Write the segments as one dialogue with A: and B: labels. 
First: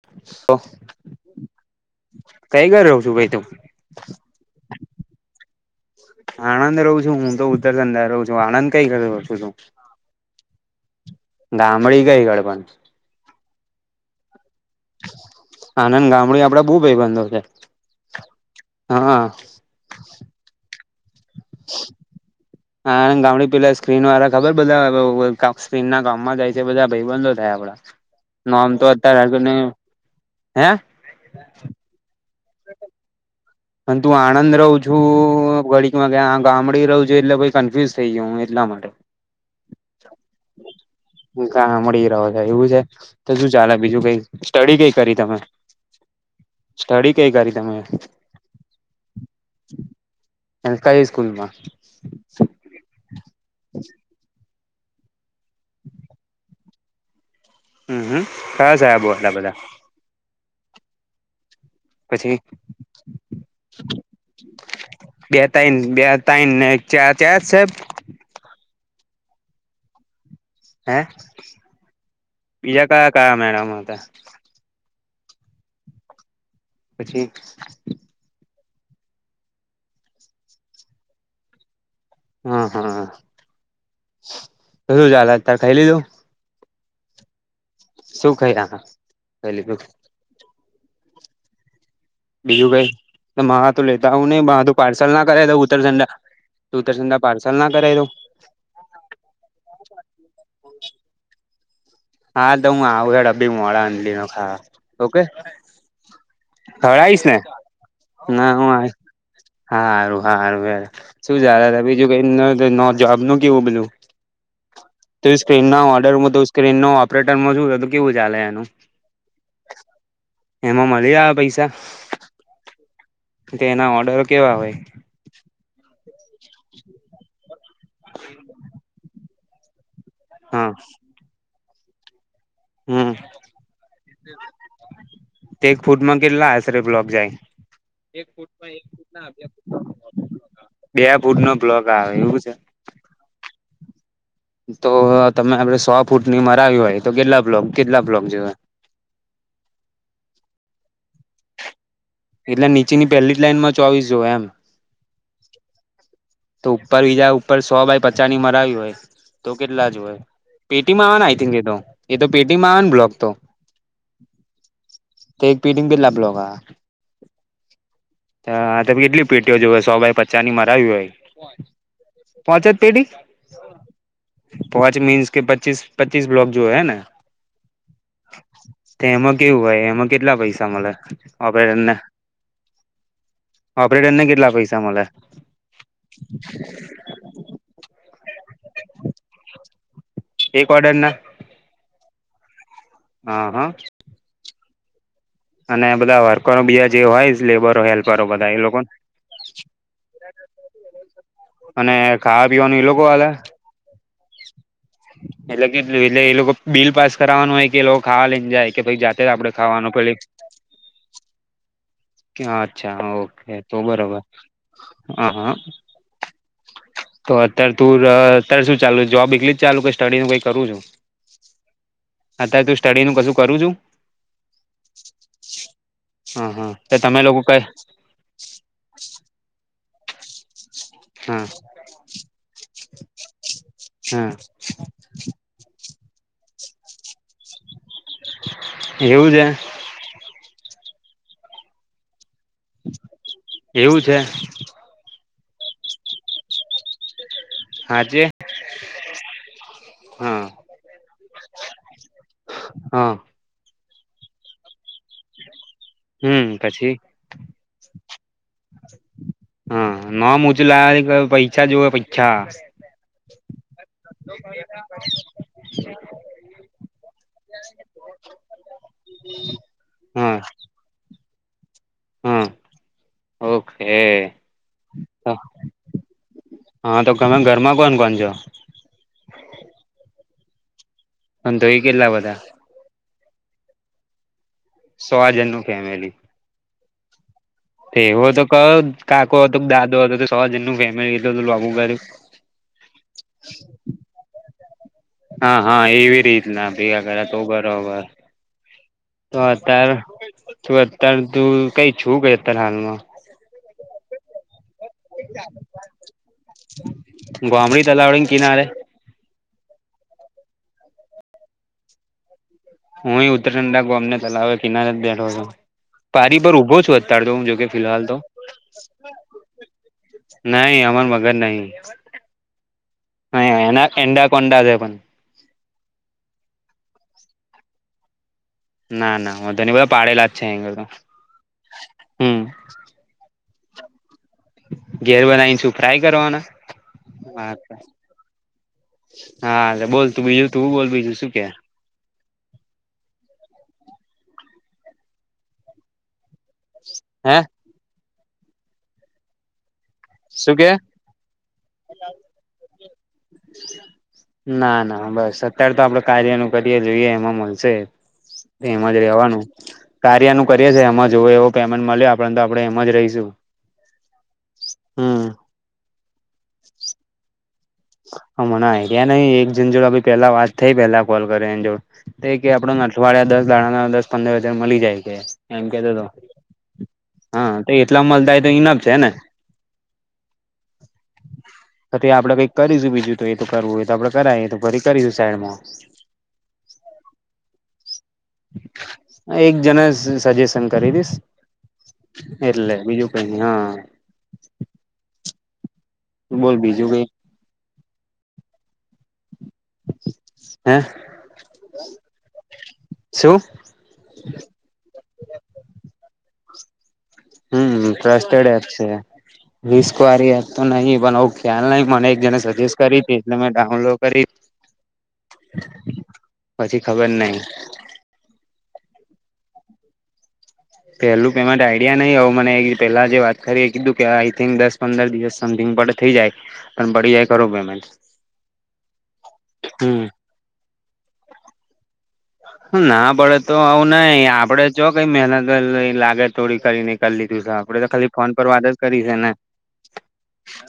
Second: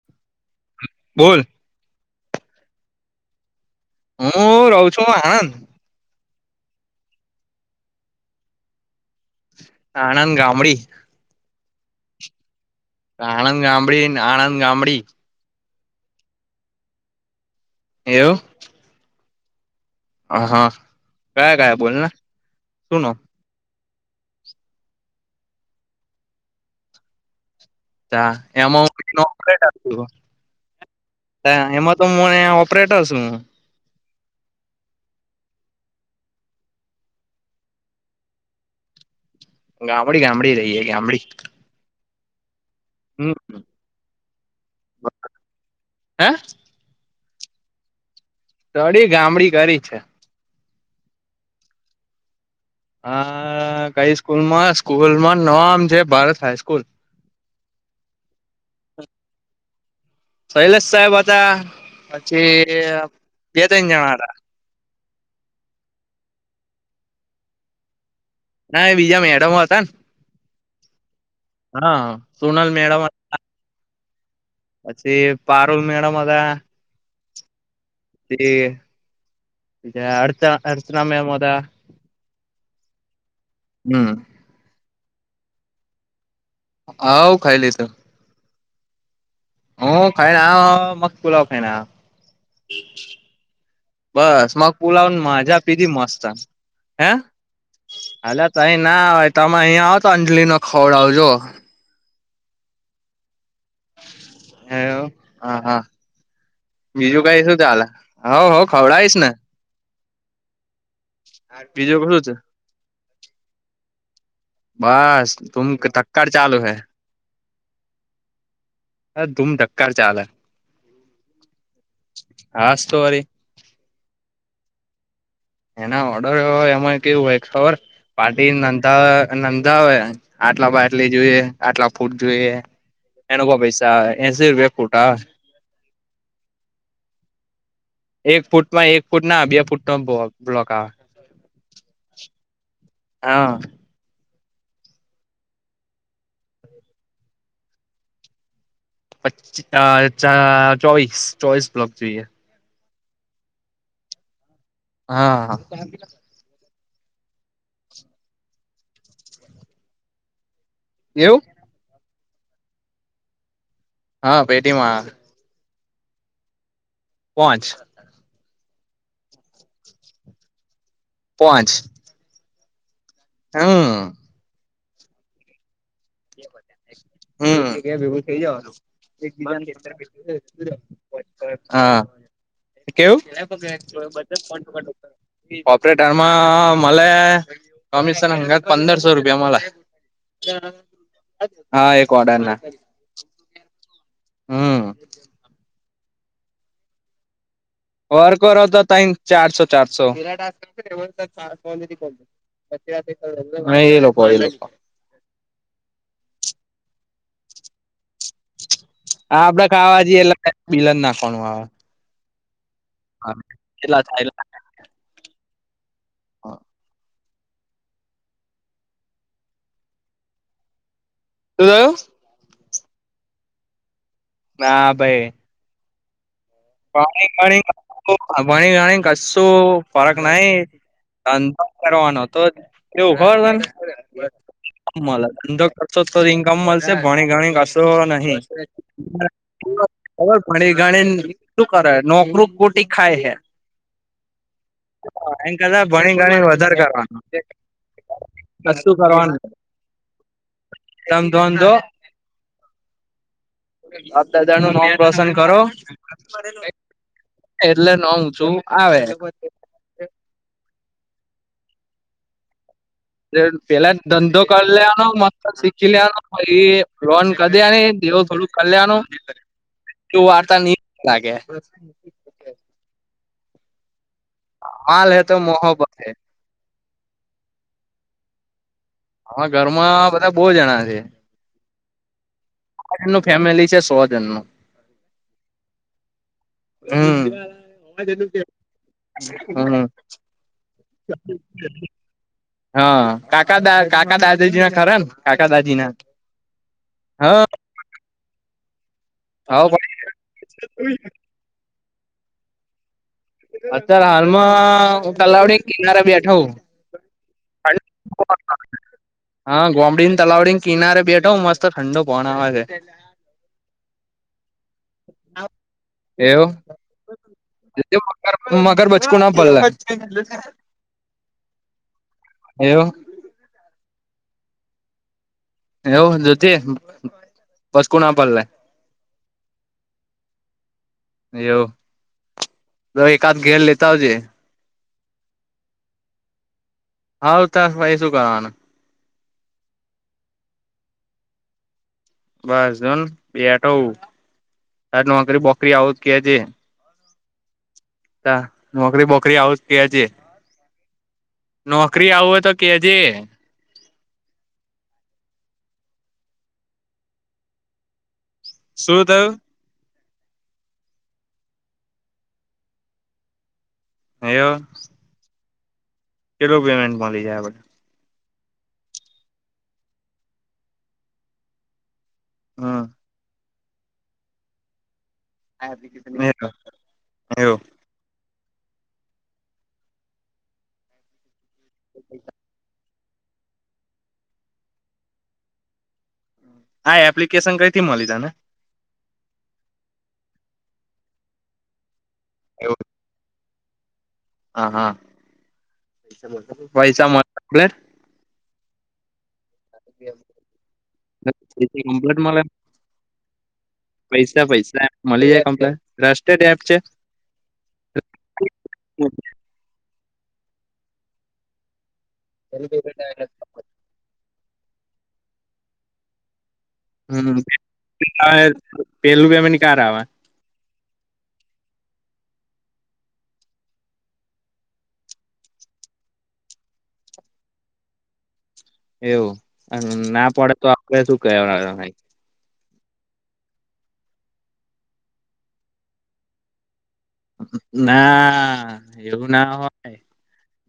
A: [inaudible]
B: બોલ
A: કઈ ઘર રહ છું ભાઈ તું
B: હું રહું છું આણંદ.
A: આણંદ રહું છું હું તો ઉત્તર અંધા રહું છું આણંદ કઈ કર છું તું?
B: આણંદ ગામડી.
A: ગામડી ગઈ ગડ પણ?
B: આણંદ ગામડી ને આનંદ ગામડી.
A: આણંદ ગામડી આપડે બહુ ભાઈબંધો છે.
B: એવું?
A: હહ
B: અહ કયા કયા બોલને?
A: આણંદ ગામ ગામણી પેલા સ્ક્રીન વાળા ખબર બધા બ સ્ક્રીન ના કામમાં જાય છે બધા ભયબંધો થાય આપડા.
B: તા
A: નામ
B: એમાં હું
A: તો
B: કોમ્પ્યુટર નો
A: અત્યારે
B: ઓપરેટર છું.
A: હે
B: તા એમાં તો હું મેં ઓપરેટર સુ.
A: અને તું આણંદ રહું છું ઘડીકમાં કે ગામડી રહું છે એટલે પહી કન્ફ્યુઝ થઇ ગયો હું એટલા માટે.
B: ગામડી ગામડી રહીએ ગામડી.
A: ગામળી રહો છો એવું છે? તો
B: હમ
A: શું ચાલે બીજું કઈ? સ્ટડી કઈ કરી તમે?
B: હે
A: સ્ટડી કઈ કરી તમે?
B: સ્ટડી ગામડી કરી છે.
A: પણ કઈ સ્કૂલમાં?
B: અ કઈ સ્કૂલમાં સ્કૂલમાં નોમ છે ભારત હાઈસ્કૂલ.
A: હમ હમ કયા સાયબો હતા બધા?
B: શૈલેષ સાયબ હતા, પછી બે તન જન હતા.
A: બે તન બે તન ને એક ચાર ચાર સાયેબ?
B: ના એ બીજા મેડમો હતા ન.
A: હે?
B: સોનલ
A: બીજા
B: મેડમ
A: કયા કયા મેડમો હતા?
B: પછી પારૂલ મેડમ હતા.
A: પછી
B: પછી બીજા અર્ચ અર્ચના મેમ હતા.
A: હા હા
B: હમ
A: શું ચાલે અતારે ખઈ લીધું?
B: હોવ ખઈ લીધું.
A: શું ખયા ખાઈ લીધું?
B: ખાઈના આ અ મગપુલાવ ખાઈને આયો.
A: બીજું કઈ ત મારા આતુ લેતા આવું નઇ
B: બસ
A: મારા
B: મગ
A: હતું
B: પુલાવ
A: પાર્સલ
B: ની
A: નાં કરાઈ
B: મજા પીધી
A: ઉતરજનડા.
B: મસ્ત
A: તું ઉત્તર
B: હે
A: જનતા પાર્સલ ના કરાઈ દઉ?
B: હાલ તઈ ના અવાય તમે અયા આવો તો અંજલિ નો ખવડાવું જો.
A: હા તો હું આવું હેડ અબી મોડા અંજલિ નો ખાવા
B: એવું.
A: ઓકે.
B: હા હા બીજું
A: ખવડાવીશ ને?
B: કઈ શું ચાલે હવ
A: ના
B: હવ
A: હું આય
B: ખવડાવીશ ને.
A: હારું હારું હેર શું ચાલે છે બીજું
B: શું
A: કઈ
B: છે
A: નર? નોર નો જોબનું કેવું બધુ? તો
B: બસ
A: ઈ
B: ધૂમ
A: સ્ક્રીનના
B: ધક્કાર
A: ઓર્ડરમાં તો
B: ચાલુ હે
A: સ્ક્રીનનાં ઓપરેટરમાં શું થું કેવું ચાલે એનું?
B: ધૂમ ધક્કાર ચાલે
A: એમાં મલી આવે પૈસા?
B: હાસ તો વરી.
A: તે એના ઓર્ડરો કેવા હોય?
B: એના ઓર્ડર ઓ એમાં કેવું હોય ખબર પાર્ટી નંધા નંધા હોય. આટલા
A: હા
B: બાય આટલી જોઈએ, આટલા ફૂટ જોઈએ.
A: હમ
B: એનકો પૈસા એસી રૂપિયા ફૂટ આવે.
A: તે એક ફૂટમાં કેટલા આસરે બ્લોક જાય?
B: એક ફૂટમાં એક ફૂટ ના બે ફૂટ નો બ્લોક આવે
A: બે ફૂટનો બ્લોક આવે એવું છે?
B: હા
A: તો તમે આપડે સો ફૂટની મરાવી હોય તો કેટલા બ્લોક કેટલા બ્લોક જોએ?
B: પચ અ ચા ચોવીસ ચોવીસ બ્લોક જોઈએ
A: એટલે નીચેની પેલી જ લાઈનમાં ચોવીસ જોએ એમ
B: હા
A: તો ઉપર બીજા ઉપર સો બાય પચાની મરાવી હોય તો કેટલા જોએ પેટી માવાને આઈ
B: એવું
A: થિંક એ તો એ તો પેટીમાં આંવે ને બ્લોક તો
B: હા પેટીમાં આવે
A: તો એક પિટિંગ બિલ લ આપલો, [unintelligible]
B: પોચ
A: હા તમે કેટલી પેટીઓ જોયે સો ભાઈ પચા ની મરાવી હોય.
B: પાંચ.
A: પાચ જ પેરી? પોચ મીન્સ કે પચીસ પચીસ બ્લોક જોએ હે ને
B: હ ક્યા ભેગું થઇ જવાનું
A: એમાં
B: એકી
A: કેવું હોય એમાં કેટલા પૈસા
B: અંદ
A: મળે
B: [unintelligible]
A: ઓપરેટરને
B: હા કેવું?
A: ઓપરેટરને કેટલા પૈસા મળે
B: ઓપરેટર માં મ અલે કમીશન હંગાત પંદરસો રૂપિયા મલે
A: એક ઓર્ડર ના
B: હા એક ઓર્ડર ના
A: હા હા.
B: હમ
A: અને બધા વર્કરો બીજા જે હોય લેબર
B: વર્ક કરો તો ત્રણ ચારસો ચારસો
A: અને ખાવા પીવાનું ઈ લોકો આલે.
B: કઈ લોકો એ લોકો
A: એટલે કેટલું એટલે એ લોકો બિલ પાસ કરાવાનું હોય કે એ લોકો ખાવા લઈ જાય કે પછી જા
B: હા આપડે ખાવા જએટ બિલન નાખવાનું આવે.
A: અચ્છા ઓકે તો
B: કેટલા
A: બરોબર
B: થાય
A: હા હા. તો અત્યારે તું અત્યારે શું ચાલુ જોબ એકલી જ ચાલુ કે સ્ટડી નુ કઈ કરું છું.
B: હમમ.
A: અત્યારે તું સ્ટડી નું બધું કરું છુ.
B: ના ભાઈ
A: હમમ હમમ.
B: ભણી ગણી ભણી ગણી ને કસુ ફરક નઈ.
A: હા
B: ધંધો કરવાનો તો કેવું ખબર
A: હા
B: તને ધંધો કરશો તો ઈન્કમ મળશે ભણી ગણી ને કસો તો નહી
A: એવું છે
B: ભણી ગણીને શું કરે નોકરુ પ ખાય છે
A: એવું છે
B: એમ [unintelligible] ભણી ગણી વધારે કરવાનું
A: સાંજે
B: કશું કરવાનું
A: [unintelligible] હા
B: ધમ ધોમ દો
A: [unintelligible] હા
B: બાપ દાદા નું નામ રોશન કરો
A: હમ પછી
B: એટલે નામ શુ આવે
A: હા, નામ ઉચુ લાવા પૈસા જુવે પૈસા
B: પેહલા જ ધંધો કરી લેવાનો મસ્ત શીખી લેવાનુ પછી [unintelligible] તો
A: હા
B: વાર્તા ની લાગે,
A: હા ઓકે
B: હાલ હૈ તો મોહબત હૈ
A: હા, તો તમે ઘરમાં કોણ કોણ છો?
B: આમાં ઘરમાં બધા બહુ જણા છે
A: અને તોએ કેટલા બધા
B: નું ફેમિલી છે સો જન નું
A: સો જન નું ફેમિલી
B: હ્મ
A: એવો તો કયો કાકો હતો કે
B: હમ
A: દાદો હતો તો સો જનનું ફેમિલી કર્યું આટલુ બધું
B: હા કાકા દા કાકા દાદીજી ખરા ને કાકા
A: હા
B: દાદી ના
A: હા એવી રીતના ભેગા કર્યા તો
B: હા
A: બરોબર [unintelligible]
B: હ
A: અત્યારે હાલમાં
B: અત્યારે હાલમાં તલાવડી કિનારા બેઠવ
A: ગોમડી તલાવડી કિનારે
B: હા ગોમડી ને તલાવડી ને કિનારે બેઠો મસ્ત ઠંડો પણણ આવે છે
A: હું ઉતર ંડા ગોમને તલાવે કિનારે જ બેઠો
B: છે
A: પારિ
B: એવો
A: પર ઉભો છું અત્યારે તો હું જો કે ફિહાલ તો
B: મગર બચકુ ના પલ્લે
A: નહી અમાર મગર નહી
B: એવું
A: હહી એ એડા કોડા જે પણ
B: એવું જધ બસ કોુ ના પડલે
A: ના ના હ ધની બધા પાડેલા જ છે અહી
B: એવું
A: હમ
B: એકાદ ઘેર લેતા આવજે
A: ઘેર બધા ઇંચું ફ્રાય કરવાના
B: હાત
A: હા
B: ભાઈ શું કરવાનું
A: હા એટલે બોલ તું બીજું તુંું બોલ બીજું શું કે
B: બસ જોન બેઠ તાર નોકરી બોકરી આવજ કે છે
A: હા
B: નોકરી બોકરી આવું કે છે
A: શું કે
B: નોકરી આવુંય તો કેજે
A: ના ના બસ અત્યારે તો આપડે કાર્યનું કરીએ જોઈએ એમાં મળશે એમ જ
B: શું
A: રેવાનું
B: થયું
A: કાર્યનું કરીએ છે એમાં જવ એવો પેમેન્ટ મળ્યો આપ તો આપડણે એમ જ રહીશું
B: એવું
A: હમ
B: કેેલો પેમેન્ટ મળી જાય
A: હ મને એ રહયા નહી એક જેન જોડે પેલા વાત થઈ પેલા કોલ કરે એ જોડ એ કે આપડ વાળ દસ દાણા ના દસ પંદર હજાર મળી જાય છે એમ કેતો તો
B: હમ
A: હા
B: એવું
A: ટલા મલદ તો ઈનમ છે ને પછી આપડે કઈક બીજું બીજું તો એ તો કરવું હોય તો આપડે કરાય તો ફરી કરીશું સાઈડમાં
B: હા એપ્લિકેશન કઈ થી મળી તા ને
A: એક જણ સજેશન કરી દીશ એટલે
B: એવું
A: બીજું કઈ હા
B: હા હા
A: બોલ
B: પ
A: બીજું કઈ
B: પૈસા આપર
A: હે
B: કંપ્લીટ મળે
A: શું
B: પૈસા પૈસા મળી જાય કમ્પ્લે ટ્રસ્ટતેડ એપ છે
A: હમ ટસ્ટેડ છે રિસ્ક વાળ એ તો નહી પણ ખ્યાલ નહ મને જેને સજેસ્ટ કરી તેને મે ડાઉનલોડ કરી પછી ખબર નહી
B: હમ પેલું કેમેને ક આવેવા
A: પેલું પ આઈડિયા નહિ હ મને પેલા જે વાત કરી એ કીધું કે આઈ થિંક દસ પંદર દિવસ સમિંગ બડ થઇ જાય પણ બડીી જાય ખો
B: એવું
A: હમ
B: ના પડે તો આપે શું કવા
A: ના પડે તો આવું નાઈ આપડે જોો કઈ મહેનત લાગે થોડી કરીને કરી લીધું છે આપડે તો ખાલી ફોન પર વાત જ
B: ના
A: કરી છે
B: એવું
A: ને
B: ના હોય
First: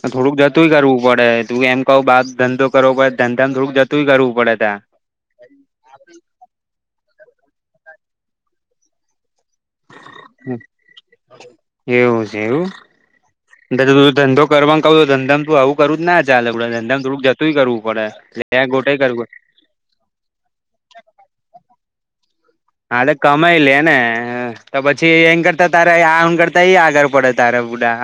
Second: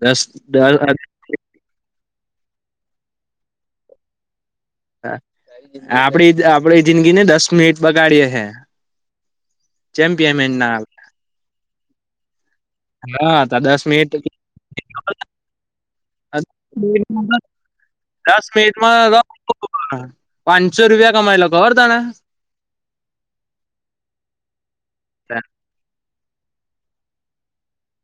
B: દસ
A: થોડુંક જતું
B: દસ
A: કરવું પડે ત એમ કઉ બા ધંધો કરવો પડ ધંધા થોડુંક જતું કરવું પડે ત્યા
B: આપડી આપડી જિંદગીને દસ મિનિટ પગાડીએે છે ચેમ્પિય ના
A: એવું છે એવું
B: હા તો દસ મિનિટ
A: ધંધો કરવા ક ધંધમ તું આવું કરું જ ના જ ચાલડ ધંધમ થોડું જતું કરું
B: દસ
A: પે્યા ગોટે
B: મિનિટમાં
A: કરવ પડે
B: પાંચસો રૂપિયા કમાયલા ખબર તણા
A: હાલે કમાઈ લે ને તો પછી એમ કરતા તારે આ કરતા આગળ પડે તાર બુા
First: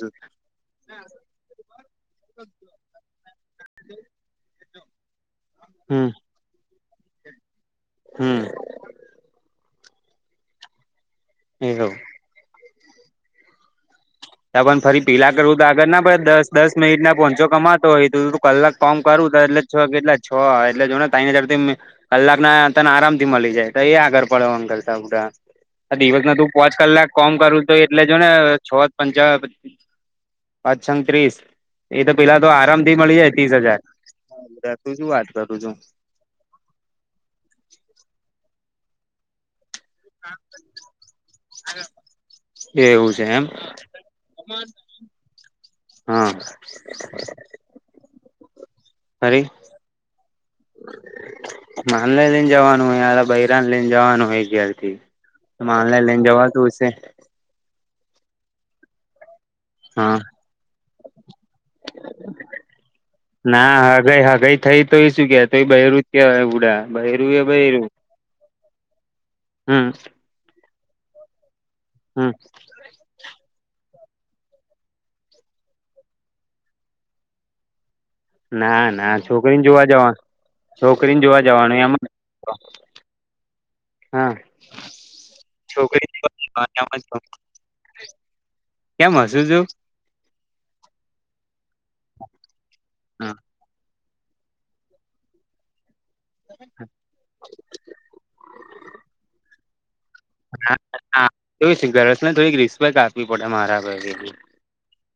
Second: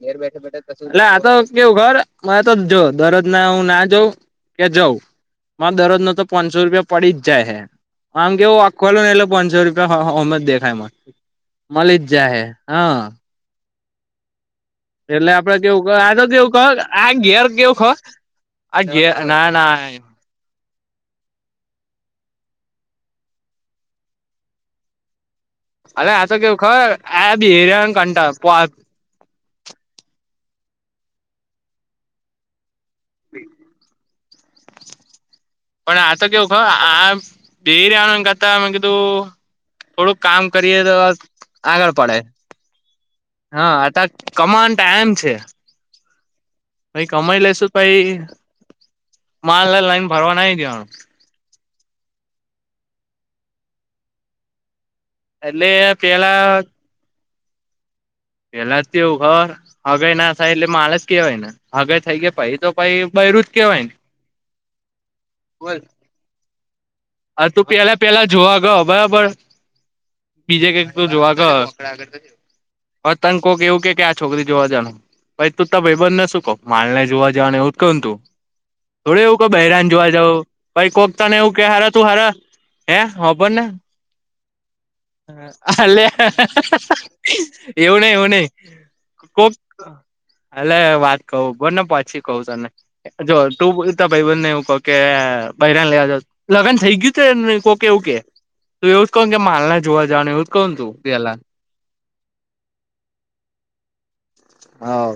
B: ગેર બેઠા બેઠ એટ આ તો કેવું ઘર હ તો જો દરરોજ ના હું ના જઉં કે જઉં મા દરરોજ
A: હમ
B: નો તો પાંચસો રૂપિયા પડી જ જાય હ આમ
A: હમ
B: કેવું ખોલો ને એલો પાંચસો રૂપિયામ જ દેખાય
A: એવું
B: મળી જ જાય હે હા
A: એ ફરી
B: એટલે
A: પીલા
B: આપડે
A: કરવું તો
B: કેવું
A: આગળ
B: ક
A: ના
B: આ તો
A: પડે દસ
B: કેવું ક
A: દસ
B: આ
A: મિનટ
B: ઘેર
A: પહંચો
B: કેવું
A: કમાતો
B: ખ
A: હોય ત કલાક
B: આ
A: ફમ
B: ઘેર
A: કરું ત
B: ના
A: એટલે
B: ના
A: છ કેટલા છ એટલે જોને તૈન હજારથી કલાક ના તને આરામ થી મળી જાય તો એ આગળ પડવામ કરતાડા
B: અરે
A: દિવસ
B: આ
A: ના
B: તો
A: તું
B: કેવું
A: પોચ
B: ખબર
A: કલાક કોમ
B: આ
A: કરું તો
B: બેરિયાને
A: એટલે જો
B: કંટા
A: ને
B: પણ
A: છ. પંચ પાચ છંગ ત્રીસ એ તો પેલા તો આરામ મળી જાય ત્રીસ હજાર તું શું વાત કરું છું.
B: પણ આતો કેવું ખ આ બેેરીણ ગાતા મેં કધું થોડુંક કામ કરીએ તો આગળ પડે
A: એવું છે એમ
B: હા આ કામનો ટાઇમ એમ છે.
A: હા.
B: પાઈ કમાઈ લસુ પાઈ
A: અરે
B: માલ લઈને ફરવા નાઈ દેવાનું
A: માલ લઈને જવાનું હોય બૈરાને લઈને જવાનું હોય ગ્યારથી
B: એટલે
A: માલ ને લઈને જવા
B: પેલા
A: તુંશે
B: પેલા તેવું ઘર હગે
A: હા
B: ના થાય એટલે માળ જ કેવાય ને હગા થઈ ગયા પાઈ તો પ બયરુંજ કેવાય ને
A: હઈ હા ગઈ થઈ તો એ શું કે તો બર જ કેવાય ઉડા બૈરું એ
B: હા તું
A: બૈરું
B: પેલા પેલા જોવા ગયો બરાબર
A: હમ
B: બીજે કઈક ત જોવા ક
A: હમ
B: પતંગ કોક એવું કે કે આ છોકરી જોવા જવાનું ભાઈ તું ત ભાઈ બનને શું કહ માલ ને જોવા જવાનુંને એવું જ કહું તું
A: ના ના
B: થોડું એવું ક
A: છોકરીને
B: બહેરાન જોવા
A: જવાનું
B: જાવ પણ એક
A: છોકરીને
B: વખત ને
A: જોવા
B: એવું કે
A: જવાનું
B: હારા
A: એમ
B: ભાાર હે હબરને
A: હા
B: હ હલે
A: છોકરી
B: એવ ન એવ ન
A: કેમ હસું
B: કોક
A: છું
B: એલે વાત કવ બો ને પછી કહું તને જો તું બતા ભાઈ બંધ ને એવું કહ કે બૈરાને લેવા જ લગ્ન થઈ ગયું છેને કોકે એવું કે તો એવું જ કહ કે માલ ના જોવા જવા એવ
A: ગસને થોડીક રિસ્પેક્ટ આપવી પડે મારા
B: હા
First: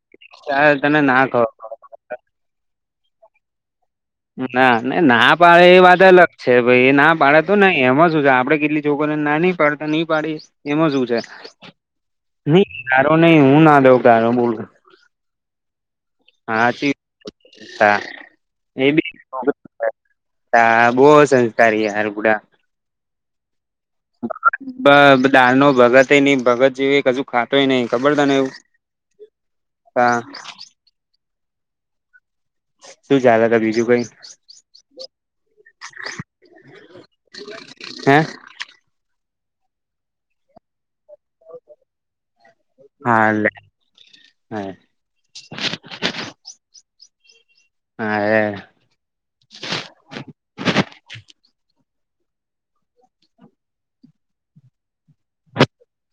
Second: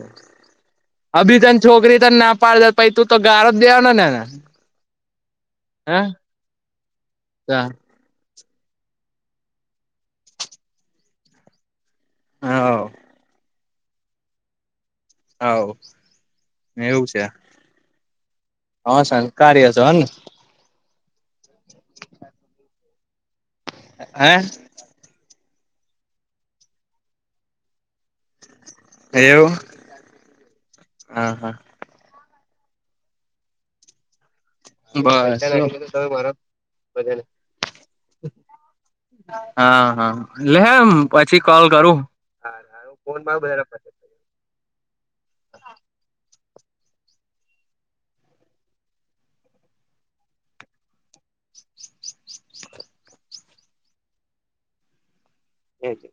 A: ચાર તને ના
B: અભી
A: કો
B: તને છોકરી તો ના પાડ પછ તું તો ગારો જ દેવાનો નેને
A: ના ના પાડે એ વાત અલગ છે ભાઈ એ ના પાડે તો નઈ એમાં શું છે આપડે કેટલી જો કોને ના ન પાડતા નહી પાડી એમાં શું છે. નહી તારો નહી હું ના દઉ કારો બોલ
B: હવ એવું છે
A: હા એ
B: હવ
A: બી
B: સંસ્કારી હશો હને
A: બહ સંસ્કારી હાલગુડા
B: હે
A: બ દાલ ન ભગત નહ ભગત જેવી કજુ ખાતોય નહ ખબર ત ને એવું
B: એવું
A: હા
B: હા હા
A: શું ચલે હતા બીજું કઈ
B: મારો બને
A: હે
B: હા હા લેમ પછી કોલ કરું
A: હાલે હા હા
B: [inaudible] એ જ